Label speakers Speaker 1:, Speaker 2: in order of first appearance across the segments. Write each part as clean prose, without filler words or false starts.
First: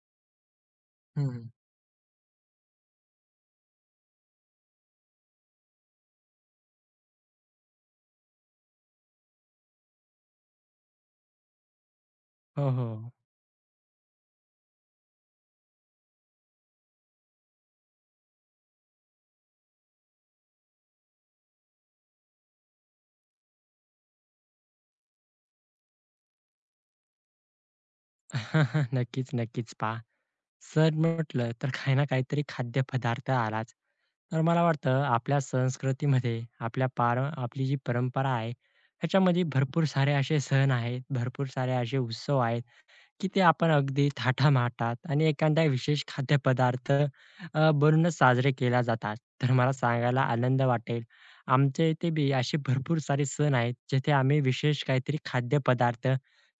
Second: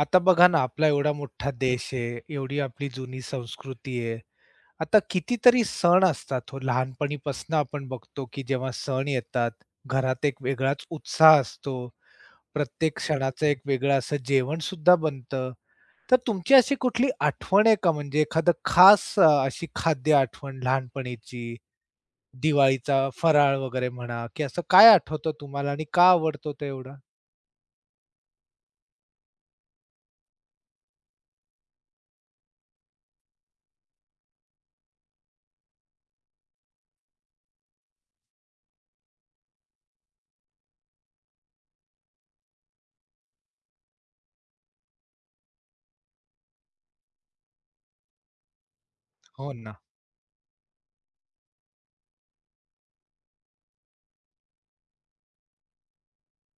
Speaker 1: आता बघा ना, आपला एवढा
Speaker 2: हं, हं.
Speaker 1: मोठा देश आहे, एवढी आपली जुनी संस्कृती आहे. आता कितीतरी सण असतात हो, लहानपणीपासून आपण बघतो, की जेव्हा सण येतात, घरात एक वेगळाच उत्साह असतो.
Speaker 2: हो,
Speaker 1: प्रत्येक
Speaker 2: हो.
Speaker 1: सणाचं एक वेगळं असं जेवण सुद्धा बनतं. तर तुमची अशी कुठली आठवण आहे का म्हणजे एखादं खास अशी खाद्य आठवण लहानपणीची, दिवाळीचा फराळ वगैरे म्हणा, की असं काय आठवतं तुम्हाला आणि का आवडतो तो एवढा?
Speaker 2: नक्कीच, नक्कीच. पहा, सण म्हटलं तर काही ना काहीतरी खाद्यपदार्थ आलाच. तर मला वाटतं आपल्या संस्कृतीमध्ये आपल्या पार आपली जी परंपरा आहे, ह्याच्यामध्ये भरपूर सारे असे सण आहेत, भरपूर सारे असे उत्सव आहेत. की ते आपण अगदी थाटामाटात आणि एखादा विशेष खाद्यपदार्थ बनवूनच साजरे केला जातात. तर
Speaker 1: हो
Speaker 2: मला
Speaker 1: ना,
Speaker 2: सांगायला आनंद वाटेल, आमच्या इथे बी असे भरपूर सारे सण आहेत, जिथे आम्ही विशेष काहीतरी खाद्यपदार्थ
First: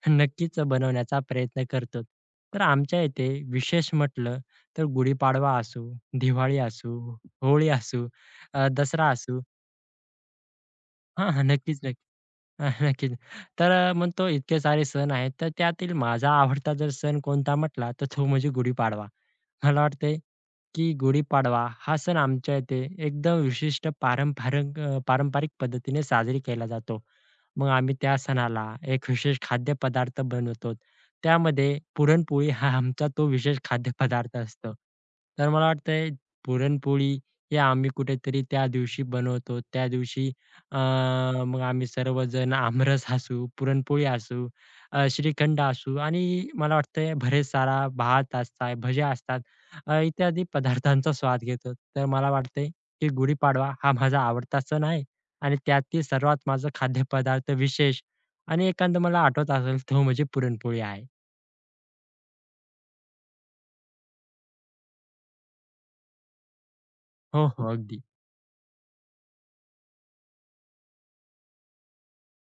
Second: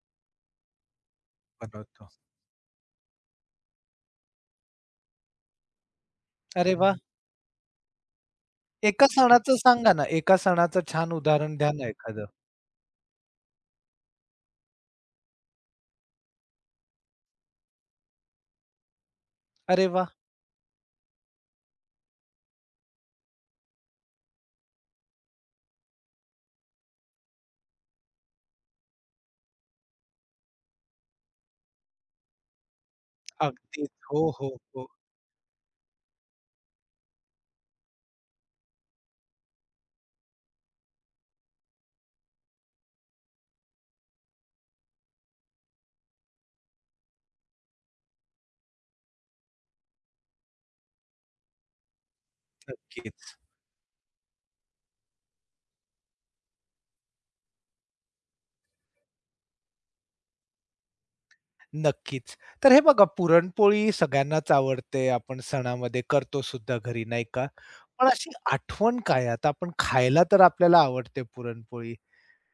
Speaker 2: नक्कीच बनवण्याचा प्रयत्न करतो.
Speaker 1: बनवतो.
Speaker 2: तर आमच्या इथे विशेष म्हटलं तर गुढीपाडवा असू, दिवाळी
Speaker 1: अरे वाह!
Speaker 2: असू, होळी असू,
Speaker 1: एका
Speaker 2: दसरा असू.
Speaker 1: सणाचं सांगा ना, एका सणाचं छान
Speaker 2: हां, हां.
Speaker 1: उदाहरण द्या
Speaker 2: नक्कीच,
Speaker 1: ना
Speaker 2: नक्की.
Speaker 1: एखादं.
Speaker 2: अ, नक्कीच. तर म्हणतो इतके सारे सण आहेत, तर त्यातील माझा आवडता जर सण कोणता म्हटला, तर तो म्हणजे गुढीपाडवा. मला
Speaker 1: अरे वा,
Speaker 2: वाटतंय की गुढीपाडवा हा सण आमच्या इथे एकदम विशिष्ट पारंपरिक पारंपरिक पद्धतीने साजरी केला जातो. मग आम्ही त्या सणाला एक विशेष खाद्यपदार्थ बनवतो. त्यामध्ये पुरणपोळी हा आमचा तो विशेष
Speaker 1: अगदीच. हो,
Speaker 2: खाद्यपदार्थ
Speaker 1: हो,
Speaker 2: असतो.
Speaker 1: हो.
Speaker 2: तर मला वाटतंय पुरणपोळी हे आम्ही कुठेतरी त्या दिवशी बनवतो. त्या दिवशी अ, मग आम्ही सर्वजण आमरस असू, पुरणपोळी असू, श्रीखंड असू आणि मला वाटतंय बरेच सारा भात असतात, भज्या असतात. इत्यादी पदार्थांचा स्वाद घेतो. तर मला वाटतंय की
Speaker 1: नक्कीच,
Speaker 2: गुढीपाडवा हा माझा आवडता सण आहे आणि त्यातील सर्वात माझं खाद्यपदार्थ विशेष आणि एखादं मला आठवत असेल तो म्हणजे पुरणपोळी आहे.
Speaker 1: नक्कीच. तर हे बघा पुरणपोळी सगळ्यांनाच आवडते. आपण सणामध्ये करतो सुद्धा घरी नाही
Speaker 2: हो,
Speaker 1: का?
Speaker 2: हो. अगदी.
Speaker 1: पण अशी आठवण काय आहे? आता आपण खायला तर आपल्याला आवडते पुरणपोळी.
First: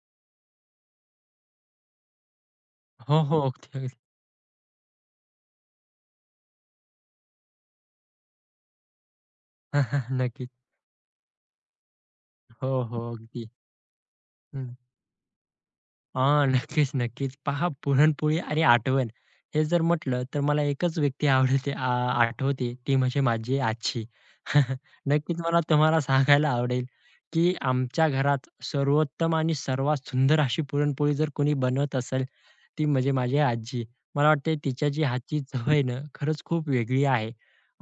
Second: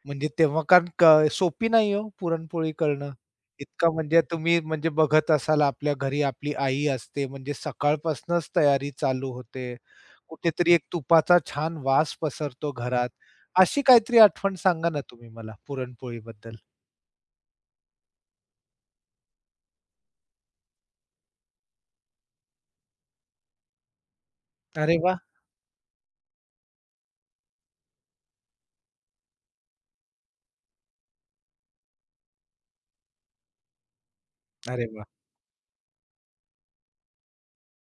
Speaker 1: म्हणजे तेव्हा कारण सोपी नाही हो पुरणपोळी करणं.
Speaker 2: हो, हो. अगदी,
Speaker 1: इतका
Speaker 2: अगदी.
Speaker 1: म्हणजे तुम्ही म्हणजे बघत असाल आपल्या घरी आपली आई असते म्हणजे सकाळपासूनच तयारी चालू होते.
Speaker 2: नक्कीच.
Speaker 1: कुठेतरी एक तुपाचा छान वास पसरतो
Speaker 2: हो,
Speaker 1: घरात.
Speaker 2: हो. अगदी.
Speaker 1: अशी काहीतरी आठवण
Speaker 2: हं.
Speaker 1: सांगा ना तुम्ही मला
Speaker 2: हां,
Speaker 1: पुरणपोळीबद्दल?
Speaker 2: नक्कीच, नक्कीच. पहा पुरणपोळी आणि आठवण हे जर म्हटलं, तर मला एकच व्यक्ती आवडते आ आठवते, ती म्हणजे माझी आजी.
Speaker 1: अरे वाह!
Speaker 2: नक्कीच मला तुम्हाला सांगायला आवडेल, की आमच्या घरात सर्वोत्तम आणि सर्वात सुंदर अशी पुरणपोळी जर कोणी बनवत असेल, ती म्हणजे माझी आजी. मला वाटते
Speaker 1: अरे
Speaker 2: तिच्या जी
Speaker 1: वाह!
Speaker 2: हातची चव आहे ना, खरंच खूप वेगळी आहे.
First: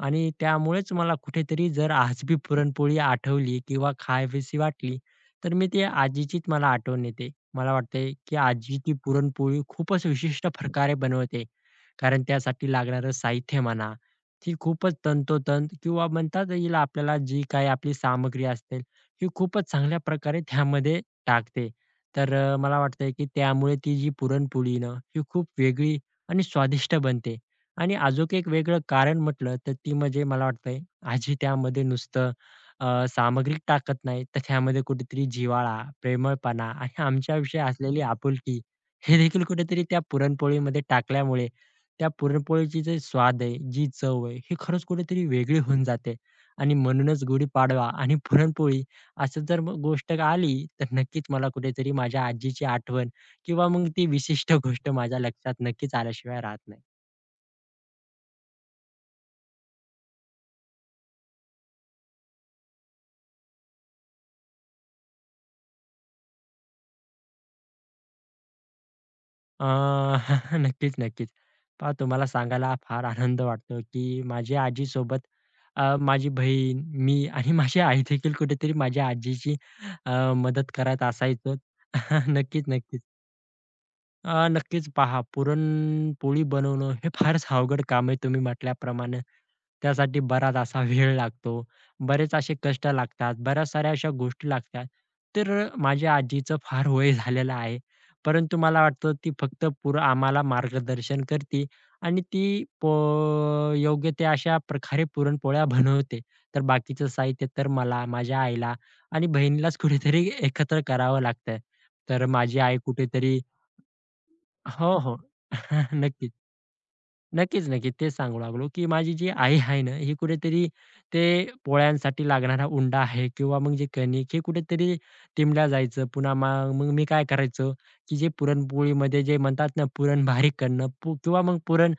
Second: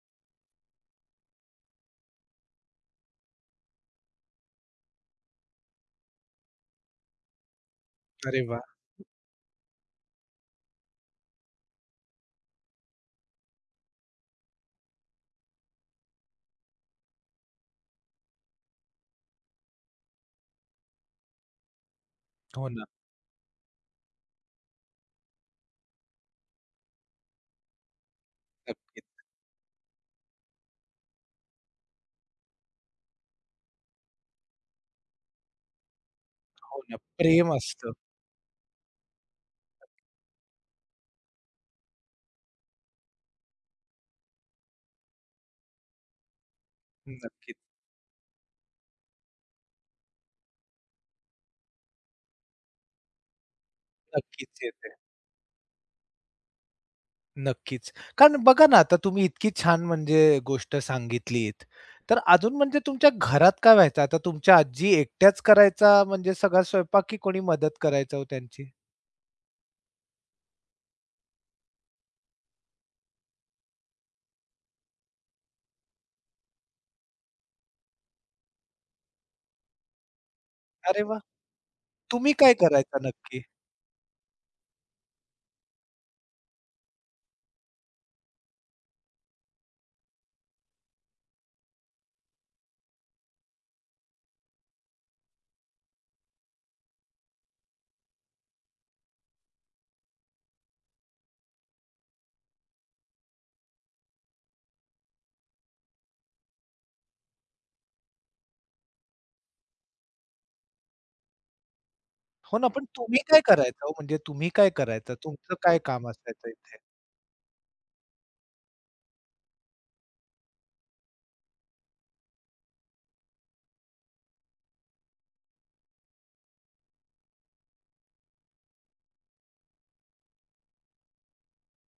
Speaker 2: आणि त्यामुळेच मला कुठेतरी जर आज बी पुरणपोळी आठवली किंवा खावीशी वाटली, तर मी ती आजीचीच मला आठवण येते. मला वाटतंय, की
Speaker 1: अरे वाह!
Speaker 2: आजी ती पुरणपोळी खूपच विशिष्ट प्रकारे बनवते. कारण त्यासाठी लागणारं साहित्य म्हणा, ती खूपच तंतोतंत किंवा म्हणतात येईल आपल्याला जी काही आपली सामग्री असते, ही खूपच चांगल्या प्रकारे त्यामध्ये टाकते. तर
Speaker 1: हो
Speaker 2: मला
Speaker 1: ना.
Speaker 2: वाटतंय, की त्यामुळे ती जी पुरणपोळी आहे ना, ही खूप वेगळी आणि स्वादिष्ट बनते. आणि अजून एक वेगळं
Speaker 1: नक्कीच.
Speaker 2: कारण म्हटलं, तर ती म्हणजे मला वाटतंय, आजी त्यामध्ये नुसतं सामग्री टाकत नाही, तर त्यामध्ये कुठेतरी जिव्हाळा, प्रेमळपणा
Speaker 1: हो ना.
Speaker 2: आणि
Speaker 1: प्रेम
Speaker 2: आमच्याविषयी
Speaker 1: असतं.
Speaker 2: असलेली आपुलकी हे देखील कुठेतरी त्या पुरणपोळीमध्ये टाकल्यामुळे त्या पुरणपोळीची जे स्वाद आहे, जी चव आहे, ही खरंच कुठेतरी वेगळी होऊन जाते. आणि म्हणूनच
Speaker 1: नक्कीच,
Speaker 2: गुढीपाडवा आणि पुरणपोळी असं जर मग गोष्ट आली, तर नक्कीच मला कुठेतरी माझ्या आजीची आठवण किंवा मग ती विशिष्ट
Speaker 1: नक्कीच
Speaker 2: गोष्ट
Speaker 1: येते.
Speaker 2: माझ्या लक्षात नक्कीच आल्याशिवाय राहत नाही.
Speaker 1: नक्कीच. कारण बघा ना आता तुम्ही इतकी छान म्हणजे गोष्ट सांगितलीत. तर अजून म्हणजे तुमच्या घरात काय व्हायचं? आता तुमच्या आजी एकट्याच करायचा म्हणजे सगळा स्वयंपाक की कोणी मदत करायचं हो त्यांची?
Speaker 2: अ, नक्कीच, नक्कीच. पहा तुम्हाला सांगायला फार आनंद वाटतो, की माझी आजीसोबत माझी बहीण, मी आणि माझी आई देखील कुठेतरी माझ्या आजीची अ, मदत करत
Speaker 1: अरे वाह!
Speaker 2: असायचो.
Speaker 1: तुम्ही काय
Speaker 2: नक्कीच,
Speaker 1: करायचा
Speaker 2: नक्कीच.
Speaker 1: नक्की?
Speaker 2: नक्कीच पहा, पुरणपोळी बनवणं हे फारच अवघड काम आहे तुम्ही म्हटल्याप्रमाणे. त्यासाठी बराच असा वेळ लागतो. बरेच असे कष्ट लागतात. बऱ्याच साऱ्या अशा गोष्टी लागतात. तर माझ्या आजीचं फार वय झालेलं आहे. परंतु मला वाटतं ती फक्त पुरं आम्हाला मार्गदर्शन करते आणि ती प योग्य त्या अशा प्रकारे पुरणपोळ्या बनवते. तर बाकीचं साहित्य तर मला, माझ्या आईला आणि बहिणीलाच कुठेतरी एकत्र करावं लागतं. तर
Speaker 1: हो
Speaker 2: माझी
Speaker 1: ना,
Speaker 2: आई
Speaker 1: पण तुम्ही
Speaker 2: कुठेतरी
Speaker 1: काय करायचा हो? म्हणजे तुम्ही काय
Speaker 2: हो,
Speaker 1: करायचा?
Speaker 2: हो.
Speaker 1: तुमचं काय काम
Speaker 2: नक्कीच.
Speaker 1: असायचं इथे?
Speaker 2: नक्कीच, नक्कीच. तेच सांगू लागलो, की माझी जी आई आहे ना, ही कुठेतरी ते पोळ्यांसाठी लागणारा उंडा आहे किंवा मग जे कणिक हे कुठेतरी टिमल्या जायचं. पुन्हा मग मग मी काय करायचो, की जे पुरणपोळीमध्ये जे म्हणतात ना, पुरण बारीक करणं पु किंवा मग पुरण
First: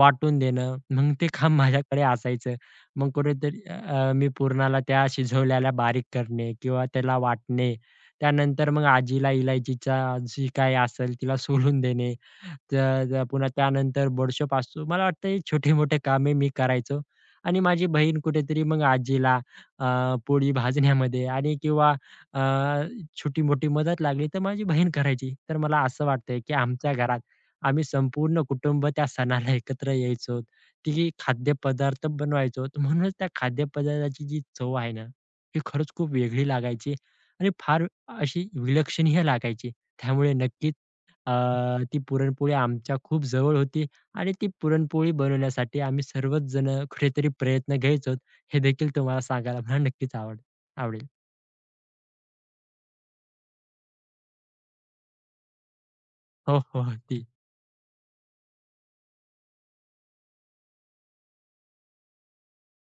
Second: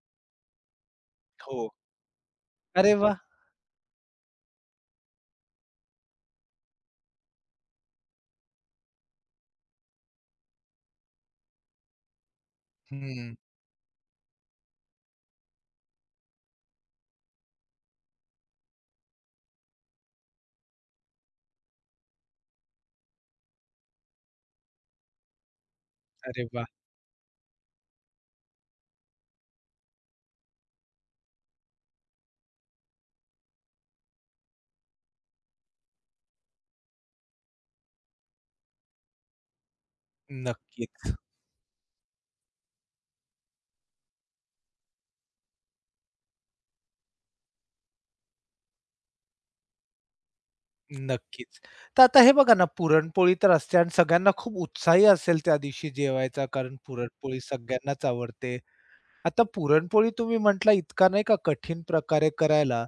Speaker 2: वाटून देणं, मग ते काम
Speaker 1: हो.
Speaker 2: माझ्याकडे असायचं.
Speaker 1: अरे
Speaker 2: मग
Speaker 1: वाह!
Speaker 2: कुठेतरी मी पुरणाला त्या शिजवल्याला बारीक करणे किंवा त्याला वाटणे. त्यानंतर मग आजीला इलायचीचा जी काही असेल तिला सोलून देणे. त्या त्या
Speaker 1: हं.
Speaker 2: पुन्हा त्यानंतर बडोशेप असतो. मला वाटतं हे छोटे-मोठे कामे मी करायचो आणि माझी बहीण कुठेतरी मग आजीला अ, पोळी भाजण्यामध्ये आणि किंवा अ, छोटी-मोठी मदत लागली तर माझी बहीण करायची. तर मला असं वाटतंय,
Speaker 1: अरे
Speaker 2: की
Speaker 1: वाह!
Speaker 2: आमच्या घरात आम्ही संपूर्ण कुटुंब त्या सणाला एकत्र यायचो. ती खाद्यपदार्थ बनवायचो. तर म्हणूनच त्या खाद्यपदार्थाची जी चव आहे ना, ही खरंच खूप वेगळी लागायची आणि फार अशी विलक्षणीय लागायची. त्यामुळे नक्कीच
Speaker 1: नक्कीच,
Speaker 2: अ, ती पुरणपोळी आमच्या खूप जवळ होती आणि ती पुरणपोळी बनवण्यासाठी आम्ही सर्वच जण कुठेतरी प्रयत्न घ्यायचो. हे देखील तुम्हाला सांगायला मला नक्कीच आवडेल.
Speaker 1: नक्कीच. तर आता हे बघा ना, पुरणपोळी तर असते आणि सगळ्यांना खूप उत्साही असेल त्या दिवशी जेवायचा,
Speaker 2: हो,
Speaker 1: कारण
Speaker 2: हो. अगदी.
Speaker 1: पुरणपोळी सगळ्यांनाच आवडते. आता पुरणपोळी तुम्ही म्हटला इतका नाही का कठीण प्रकारे करायला,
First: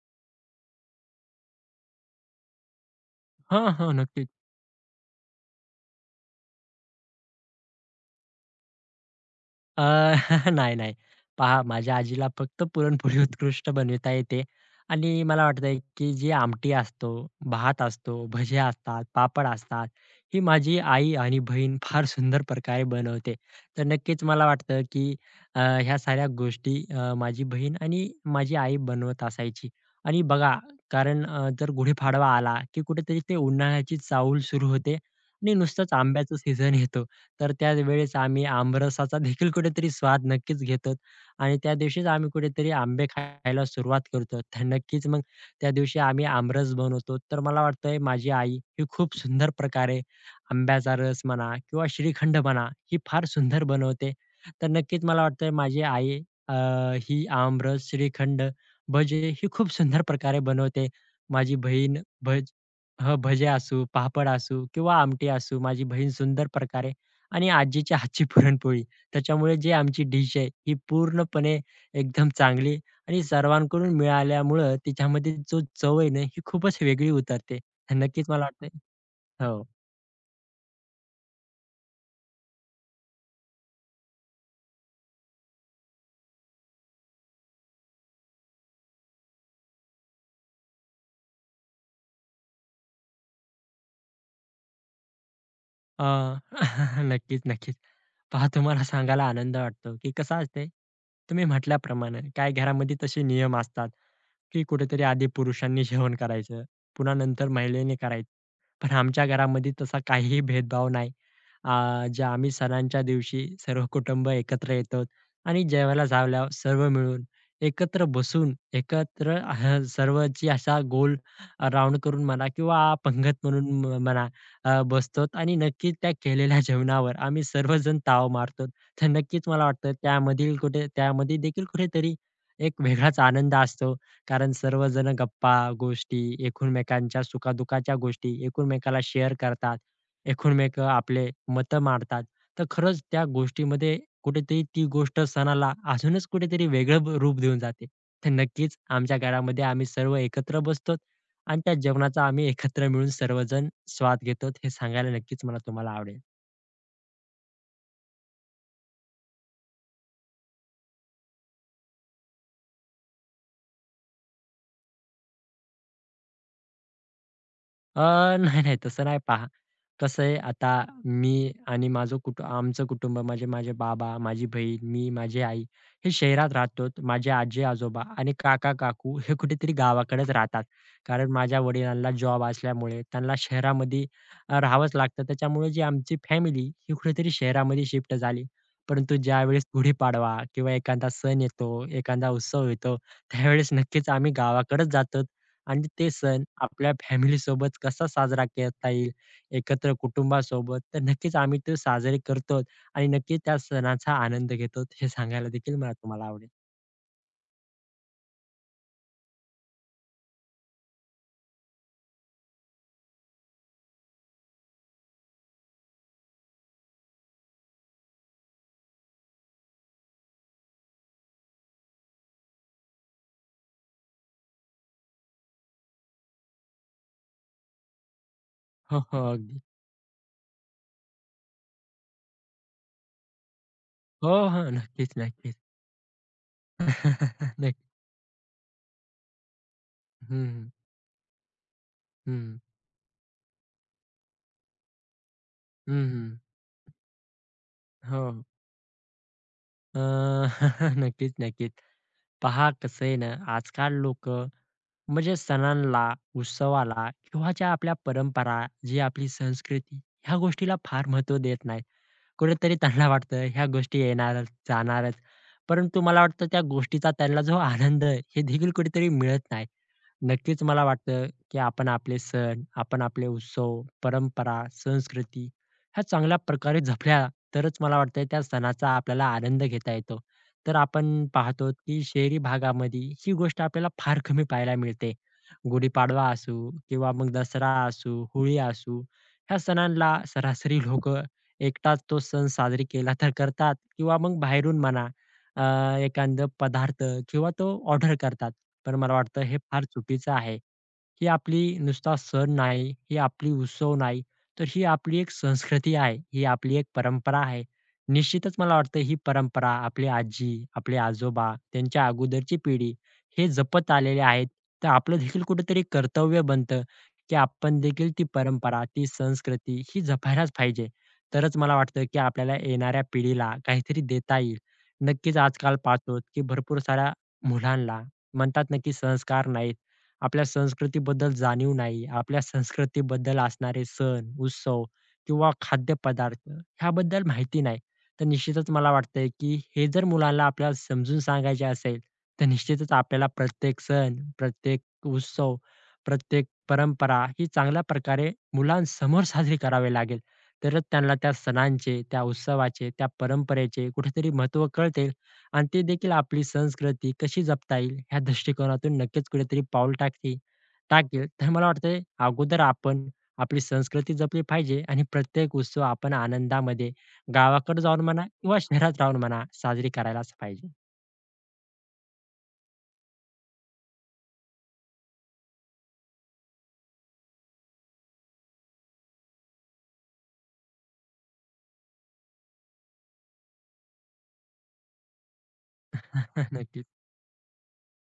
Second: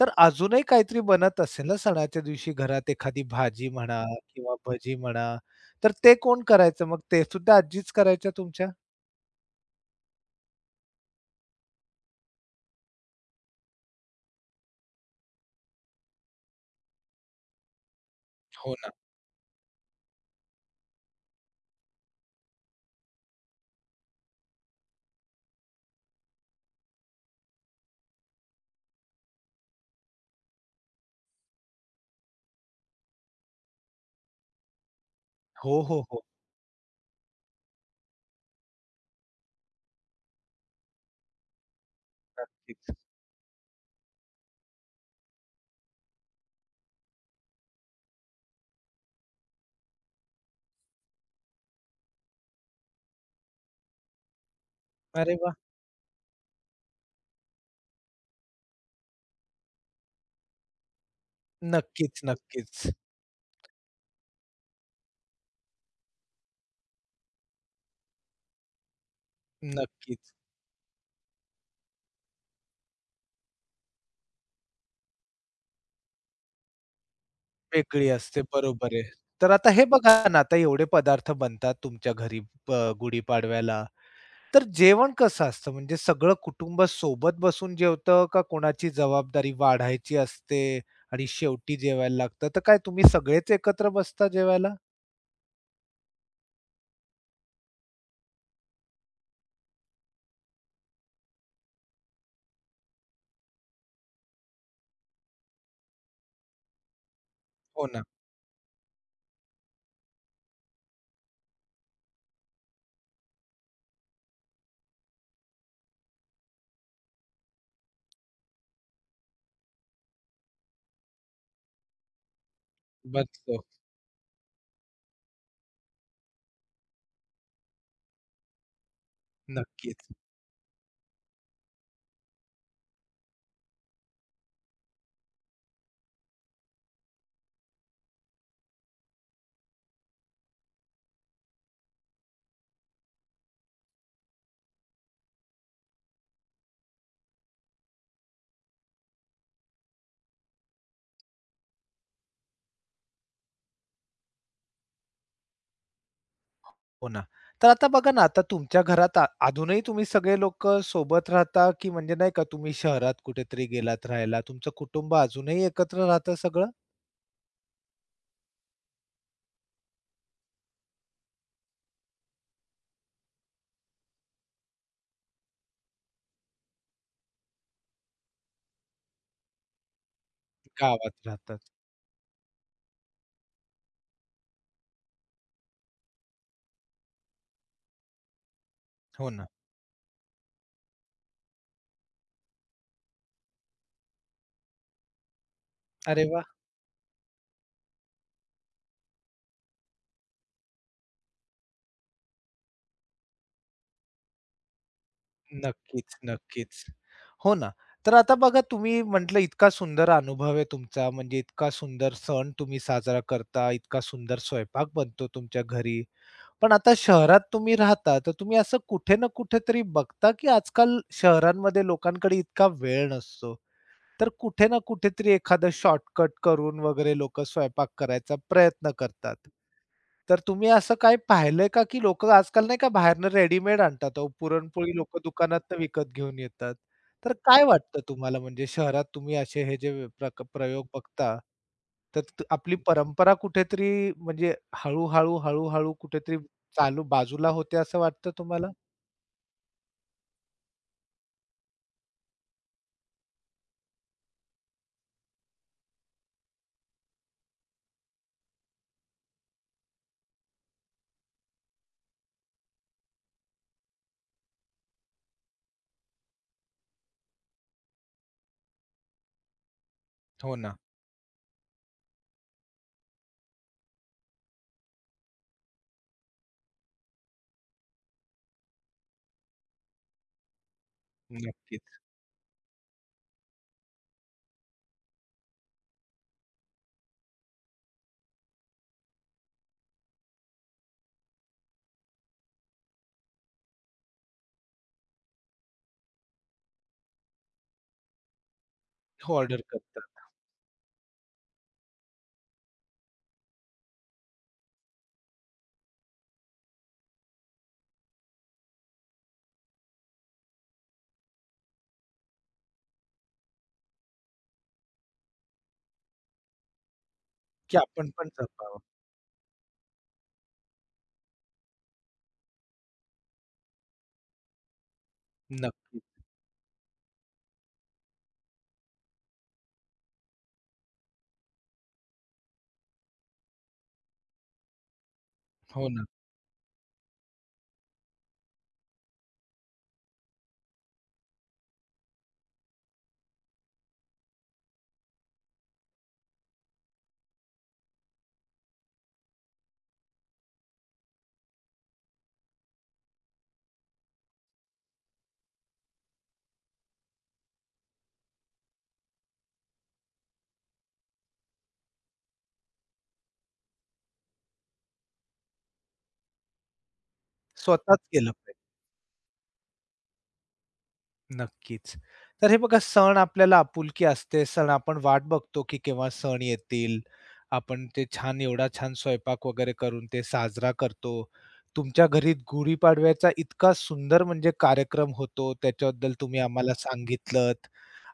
Speaker 1: तर अजूनही काहीतरी बनत असेल ना सणाच्या दिवशी घरात एखादी
Speaker 2: हां,
Speaker 1: भाजी
Speaker 2: हां.
Speaker 1: म्हणा
Speaker 2: नक्कीच.
Speaker 1: किंवा भजी म्हणा, तर ते कोण करायचं मग? ते सुद्धा आजीच करायच्या तुमच्या?
Speaker 2: अ, नाही, नाही. पहा माझ्या आजीला फक्त पुरणपोळी उत्कृष्ट बनविता येते आणि मला वाटतंय, की जी आमटी असतो, भात असतो, भज्या
Speaker 1: हो
Speaker 2: असतात, पापड असतात, ही माझी आई आणि बहीण फार सुंदर प्रकारे बनवते. तर नक्कीच मला वाटतं, की ह्या साऱ्या गोष्टी माझी बहीण आणि माझी आई बनवत असायची. आणि बघा कारण जर गुढीपाडवा आला, की कुठेतरी ते उन्हाळ्याची चाहूल सुरू होते आणि
Speaker 1: हो,
Speaker 2: नुसतंच
Speaker 1: हो, हो.
Speaker 2: आंब्याचं सीझन येतो. तर त्यावेळेस आम्ही आमरसाचा देखील कुठेतरी स्वाद नक्कीच घेतो आणि त्या दिवशीच आम्ही कुठेतरी
Speaker 1: नक्कीच.
Speaker 2: आंबे खायला सुरुवात करतो. तर नक्कीच मग त्या दिवशी आम्ही आमरस बनवतो. तर मला वाटतंय माझी आई ही खूप सुंदर प्रकारे आंब्याचा रस म्हणा किंवा श्रीखंड म्हणा ही फार सुंदर बनवते. तर नक्कीच मला
Speaker 1: अरे
Speaker 2: वाटतंय
Speaker 1: वाह!
Speaker 2: माझी आई अ, ही आमरस, श्रीखंड, भजे ही खूप सुंदर प्रकारे बनवते. माझी बहीण
Speaker 1: नक्कीच,
Speaker 2: भज
Speaker 1: नक्कीच,
Speaker 2: हं, भजे असू, पापड असू किंवा आमटी असू, माझी बहीण सुंदर प्रकारे आणि आजीच्या हातची पुरणपोळी. त्याच्यामुळे जे आमची
Speaker 1: नक्कीच.
Speaker 2: डिश आहे, ही पूर्णपणे एकदम चांगली आणि सर्वांकडून मिळाल्यामुळं तिच्यामध्ये जो चव आहे ना, ही खूपच वेगळी उतरते.
Speaker 1: वेगळी
Speaker 2: नक्कीच
Speaker 1: असते,
Speaker 2: मला वाटतंय
Speaker 1: बरोबर आहे. तर
Speaker 2: हो.
Speaker 1: आता हे बघा ना, आता एवढे पदार्थ बनतात तुमच्या घरी प गुढीपाडव्याला. तर जेवण कसं असतं? म्हणजे सगळं कुटुंब सोबत बसून जेवतं का कोणाची जबाबदारी वाढायची असते आणि शेवटी जेवायला लागतं? तर काय तुम्ही सगळेच एकत्र बसता जेवायला?
Speaker 2: अ, नक्कीच, नक्कीच. पहा तुम्हाला सांगायला आनंद वाटतो, की कसं असतंय, तुम्ही म्हटल्याप्रमाणे काही घरामध्ये तसे नियम असतात, की कुठेतरी आधी पुरुषांनी जेवण करायचं, पुन्हा नंतर
Speaker 1: हो
Speaker 2: महिलेने
Speaker 1: ना.
Speaker 2: करायचं. पण आमच्या घरामध्ये तसा काहीही भेदभाव नाही. जे आम्ही सणांच्या दिवशी सर्व कुटुंब एकत्र येतो आणि जेवायला झाल्यावर सर्व मिळून एकत्र बसून, सर्वची असा गोल राउंड करून म्हणा किंवा पंगत
Speaker 1: बसतो.
Speaker 2: म्हणून म्हणा बसतो आणि नक्कीच त्या केलेल्या जेवणावर आम्ही सर्वजण ताव मारतो. तर नक्कीच मला वाटतं
Speaker 1: नक्कीच.
Speaker 2: त्यामधील कुठे त्यामध्ये देखील कुठेतरी एक वेगळाच आनंद असतो. कारण सर्वजण गप्पा, गोष्टी, एकमेकांच्या सुखादुःखाच्या गोष्टी एकमेकाला शेअर करतात. एकमेक आपले मतं मांडतात. तर खरंच त्या गोष्टीमध्ये कुठेतरी ती गोष्ट सणाला अजूनच कुठेतरी वेगळं रूप देऊन जाते. तर नक्कीच आमच्या घरामध्ये आम्ही सर्व एकत्र बसतो. आणि त्या जेवणाचा आम्ही एकत्र मिळून सर्वजण स्वाद घेतो हे सांगायला नक्कीच मला तुम्हाला आवडेल.
Speaker 1: हो ना. तर आता बघा ना, आता तुमच्या घरात अजूनही तुम्ही सगळे लोक सोबत राहता, की म्हणजे नाही का तुम्ही शहरात कुठेतरी गेलात राहायला? तुमचं कुटुंब अजूनही एकत्र राहतं सगळं?
Speaker 2: अ, नाही, नाही तसं नाही. पहा, कसं आहे आता मी आणि माझं कुटुं आमचं कुटुंब म्हणजे माझे बाबा, माझी बहीण, मी, माझी आई हे शहरात राहतो. माझे आजी-आजोबा आणि काका-काकू हे कुठेतरी गावाकडेच राहतात.
Speaker 1: गावात
Speaker 2: कारण माझ्या
Speaker 1: राहतात.
Speaker 2: वडिलांना जॉब असल्यामुळे त्यांना शहरामध्ये राहावंच लागतं. त्याच्यामुळे जी आमची फॅमिली ही कुठेतरी शहरामध्ये शिफ्ट झाली. परंतु
Speaker 1: हो ना.
Speaker 2: ज्यावेळेस गुढीपाडवा किंवा एखादा सण येतो, एखादा उत्सव येतो, त्यावेळेस नक्कीच आम्ही गावाकडेच जातो. आणि ते
Speaker 1: अरे
Speaker 2: सण
Speaker 1: वा
Speaker 2: आपल्या फॅमिलीसोबत कसा साजरा करता येईल, एकत्र कुटुंबासोबत, तर नक्कीच आम्ही ते साजरे करतो आणि नक्की त्या सणाचा आनंद घेतो. हे सांगायला देखील मला
Speaker 1: नक्कीच,
Speaker 2: तुम्हाला आवडेल.
Speaker 1: नक्कीच. हो ना. तर आता बघा तुम्ही म्हटलं इतका सुंदर अनुभव आहे तुमचा, म्हणजे इतका सुंदर सण तुम्ही साजरा करता, इतका सुंदर स्वयंपाक बनतो तुमच्या घरी. पण आता शहरात तुम्ही राहता, तर तुम्ही असं कुठे ना कुठेतरी बघता, की आजकाल शहरांमध्ये लोकांकडे इतका वेळ नसतो. तर कुठे ना कुठेतरी एखादं शॉर्टकट करून वगैरे लोकं स्वयंपाक करायचा प्रयत्न
Speaker 2: हो, हो.
Speaker 1: करतात.
Speaker 2: अगदी.
Speaker 1: तर तुम्ही असं काय पाहिलंय का, की लोक आजकाल नाही का बाहेरनं रेडीमेड आणतात अहो,
Speaker 2: हो, हो.
Speaker 1: पुरणपोळी
Speaker 2: नक्कीच,
Speaker 1: लोकं
Speaker 2: नक्कीच.
Speaker 1: दुकानातनं विकत घेऊन येतात. तर काय
Speaker 2: नक्की.
Speaker 1: वाटतं तुम्हाला म्हणजे शहरात तुम्ही असे हे जे
Speaker 2: हं, हं.
Speaker 1: प्रयोग बघता, तर आपली परंपरा कुठेतरी म्हणजे हळू-हळू, हळूहळू
Speaker 2: हं,
Speaker 1: कुठेतरी चालू बाजूला होते असं
Speaker 2: हो.
Speaker 1: वाटतं तुम्हाला?
Speaker 2: अ, नक्कीच, नक्कीच. पहा कसं आहे ना, आजकाल लोकं म्हणजे सणांला, उत्सवाला किंवा ज्या आपल्या परंपरा, जी आपली संस्कृती ह्या गोष्टीला फार महत्त्व देत नाहीत. कुठेतरी त्यांना वाटतं ह्या गोष्टी येणारच, जाणारच. परंतु मला वाटतं त्या गोष्टीचा त्यांना जो आनंद आहे, हे देखील कुठेतरी मिळत नाही.
Speaker 1: हो
Speaker 2: नक्कीच
Speaker 1: ना.
Speaker 2: मला वाटतं, की आपण आपले सण, आपण आपले उत्सव, परंपरा, संस्कृती ह्या चांगल्या प्रकारे जपल्या तरच मला वाटतं त्या सणाचा आपल्याला आनंद घेता येतो. तर आपण पाहतो, की शहरी भागामध्ये ही गोष्ट आपल्याला फार कमी पाहायला मिळते. गुढीपाडवा असू किंवा मग दसरा असू, होळी असू, ह्या सणांना सरासरी लोकं एकटाच तो सण साजरी केला तर करतात किंवा मग बाहेरून म्हणा एखादं पदार्थ किंवा तो ऑर्डर करतात. पण मला वाटतं हे
Speaker 1: ऑर्डर
Speaker 2: फार
Speaker 1: करतात,
Speaker 2: चुकीचं आहे. ही आपली नुसता सण नाही, ही आपली उत्सव नाही, तर ही आपली एक संस्कृती आहे, ही आपली एक परंपरा आहे. निश्चितच मला वाटतं ही परंपरा आपली आजी, आपले आजोबा, त्यांच्या अगोदरची पिढी हे जपत आलेले आहेत. तर आपलं देखील कुठेतरी कर्तव्य बनतं, की
Speaker 1: की
Speaker 2: आपण
Speaker 1: आपण
Speaker 2: देखील ती
Speaker 1: पण जपावं.
Speaker 2: परंपरा, ती संस्कृती ही जपायलाच पाहिजे. तरच मला वाटतं, की आपल्याला येणाऱ्या पिढीला काहीतरी देता येईल. नक्कीच आजकाल
Speaker 1: नक्की.
Speaker 2: पाहतो, की भरपूर साऱ्या मुलांना म्हणतात ना, की संस्कार नाहीत. आपल्या संस्कृतीबद्दल जाणीव नाही. आपल्या संस्कृतीबद्दल असणारे सण, उत्सव किंवा
Speaker 1: हो ना.
Speaker 2: खाद्यपदार्थ ह्याबद्दल माहिती नाही. तर निश्चितच मला वाटतंय, की हे जर मुलांना आपल्याला समजून सांगायचे असेल, तर निश्चितच आपल्याला प्रत्येक सण, प्रत्येक उत्सव, प्रत्येक परंपरा ही चांगल्या प्रकारे मुलांसमोर साजरी करावी लागेल. तरच त्यांना त्या सणांचे, त्या उत्सवाचे, त्या परंपरेचे कुठेतरी महत्त्व कळते आणि ते देखील आपली संस्कृती कशी जपता येईल ह्या दृष्टिकोनातून नक्कीच कुठेतरी पाऊल टाकते टाकेल. तर मला वाटतंय अगोदर आपण आपली संस्कृती जपली पाहिजे आणि प्रत्येक उत्सव आपण आनंदामध्ये गावाकडे
Speaker 1: स्वतःच
Speaker 2: जाऊन म्हणा
Speaker 1: केलं
Speaker 2: किंवा शहरात राहून म्हणा साजरी करायलाच पाहिजे.
Speaker 1: नक्कीच. तर हे बघा सण आपल्याला आपुलकी असते. सण आपण वाट बघतो, की केव्हा सण येतील. आपण ते छान एवढा छान स्वयंपाक वगैरे करून ते साजरा करतो. तुमच्या घरी गुढीपाडव्याचा इतका सुंदर म्हणजे कार्यक्रम होतो. त्याच्याबद्दल तुम्ही आम्हाला
Speaker 2: नक्कीच.
Speaker 1: सांगितलत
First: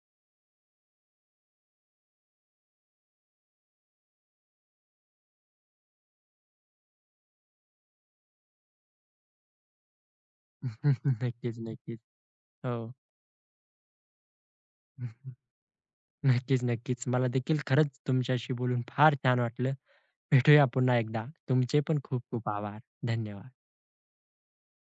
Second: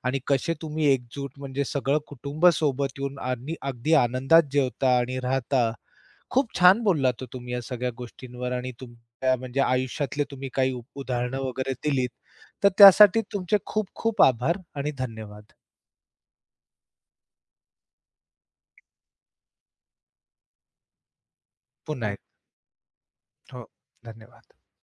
Speaker 1: आणि कसे तुम्ही एकजूट म्हणजे सगळं कुटुंब सोबत येऊन आणि अगदी आनंदात जेवता आणि राहता. खूप छान बोललात हो तुम्ही या सगळ्या गोष्टींवर आणि तुमच्या म्हणजे आयुष्यातले तुम्ही काही उदाहरणं
Speaker 2: नक्कीच,
Speaker 1: वगैरे
Speaker 2: नक्कीच.
Speaker 1: दिलीत. तर
Speaker 2: हो.
Speaker 1: त्यासाठी तुमचे खूप खूप आभार आणि धन्यवाद.
Speaker 2: नक्कीच, नक्कीच. मला देखील खरंच तुमच्याशी बोलून फार छान वाटलं. भेटूया पुन्हा एकदा. तुमचे पण
Speaker 1: पुन्हा हो. एक
Speaker 2: खूप खूप आभार. धन्यवाद.
Speaker 1: हो, धन्यवाद.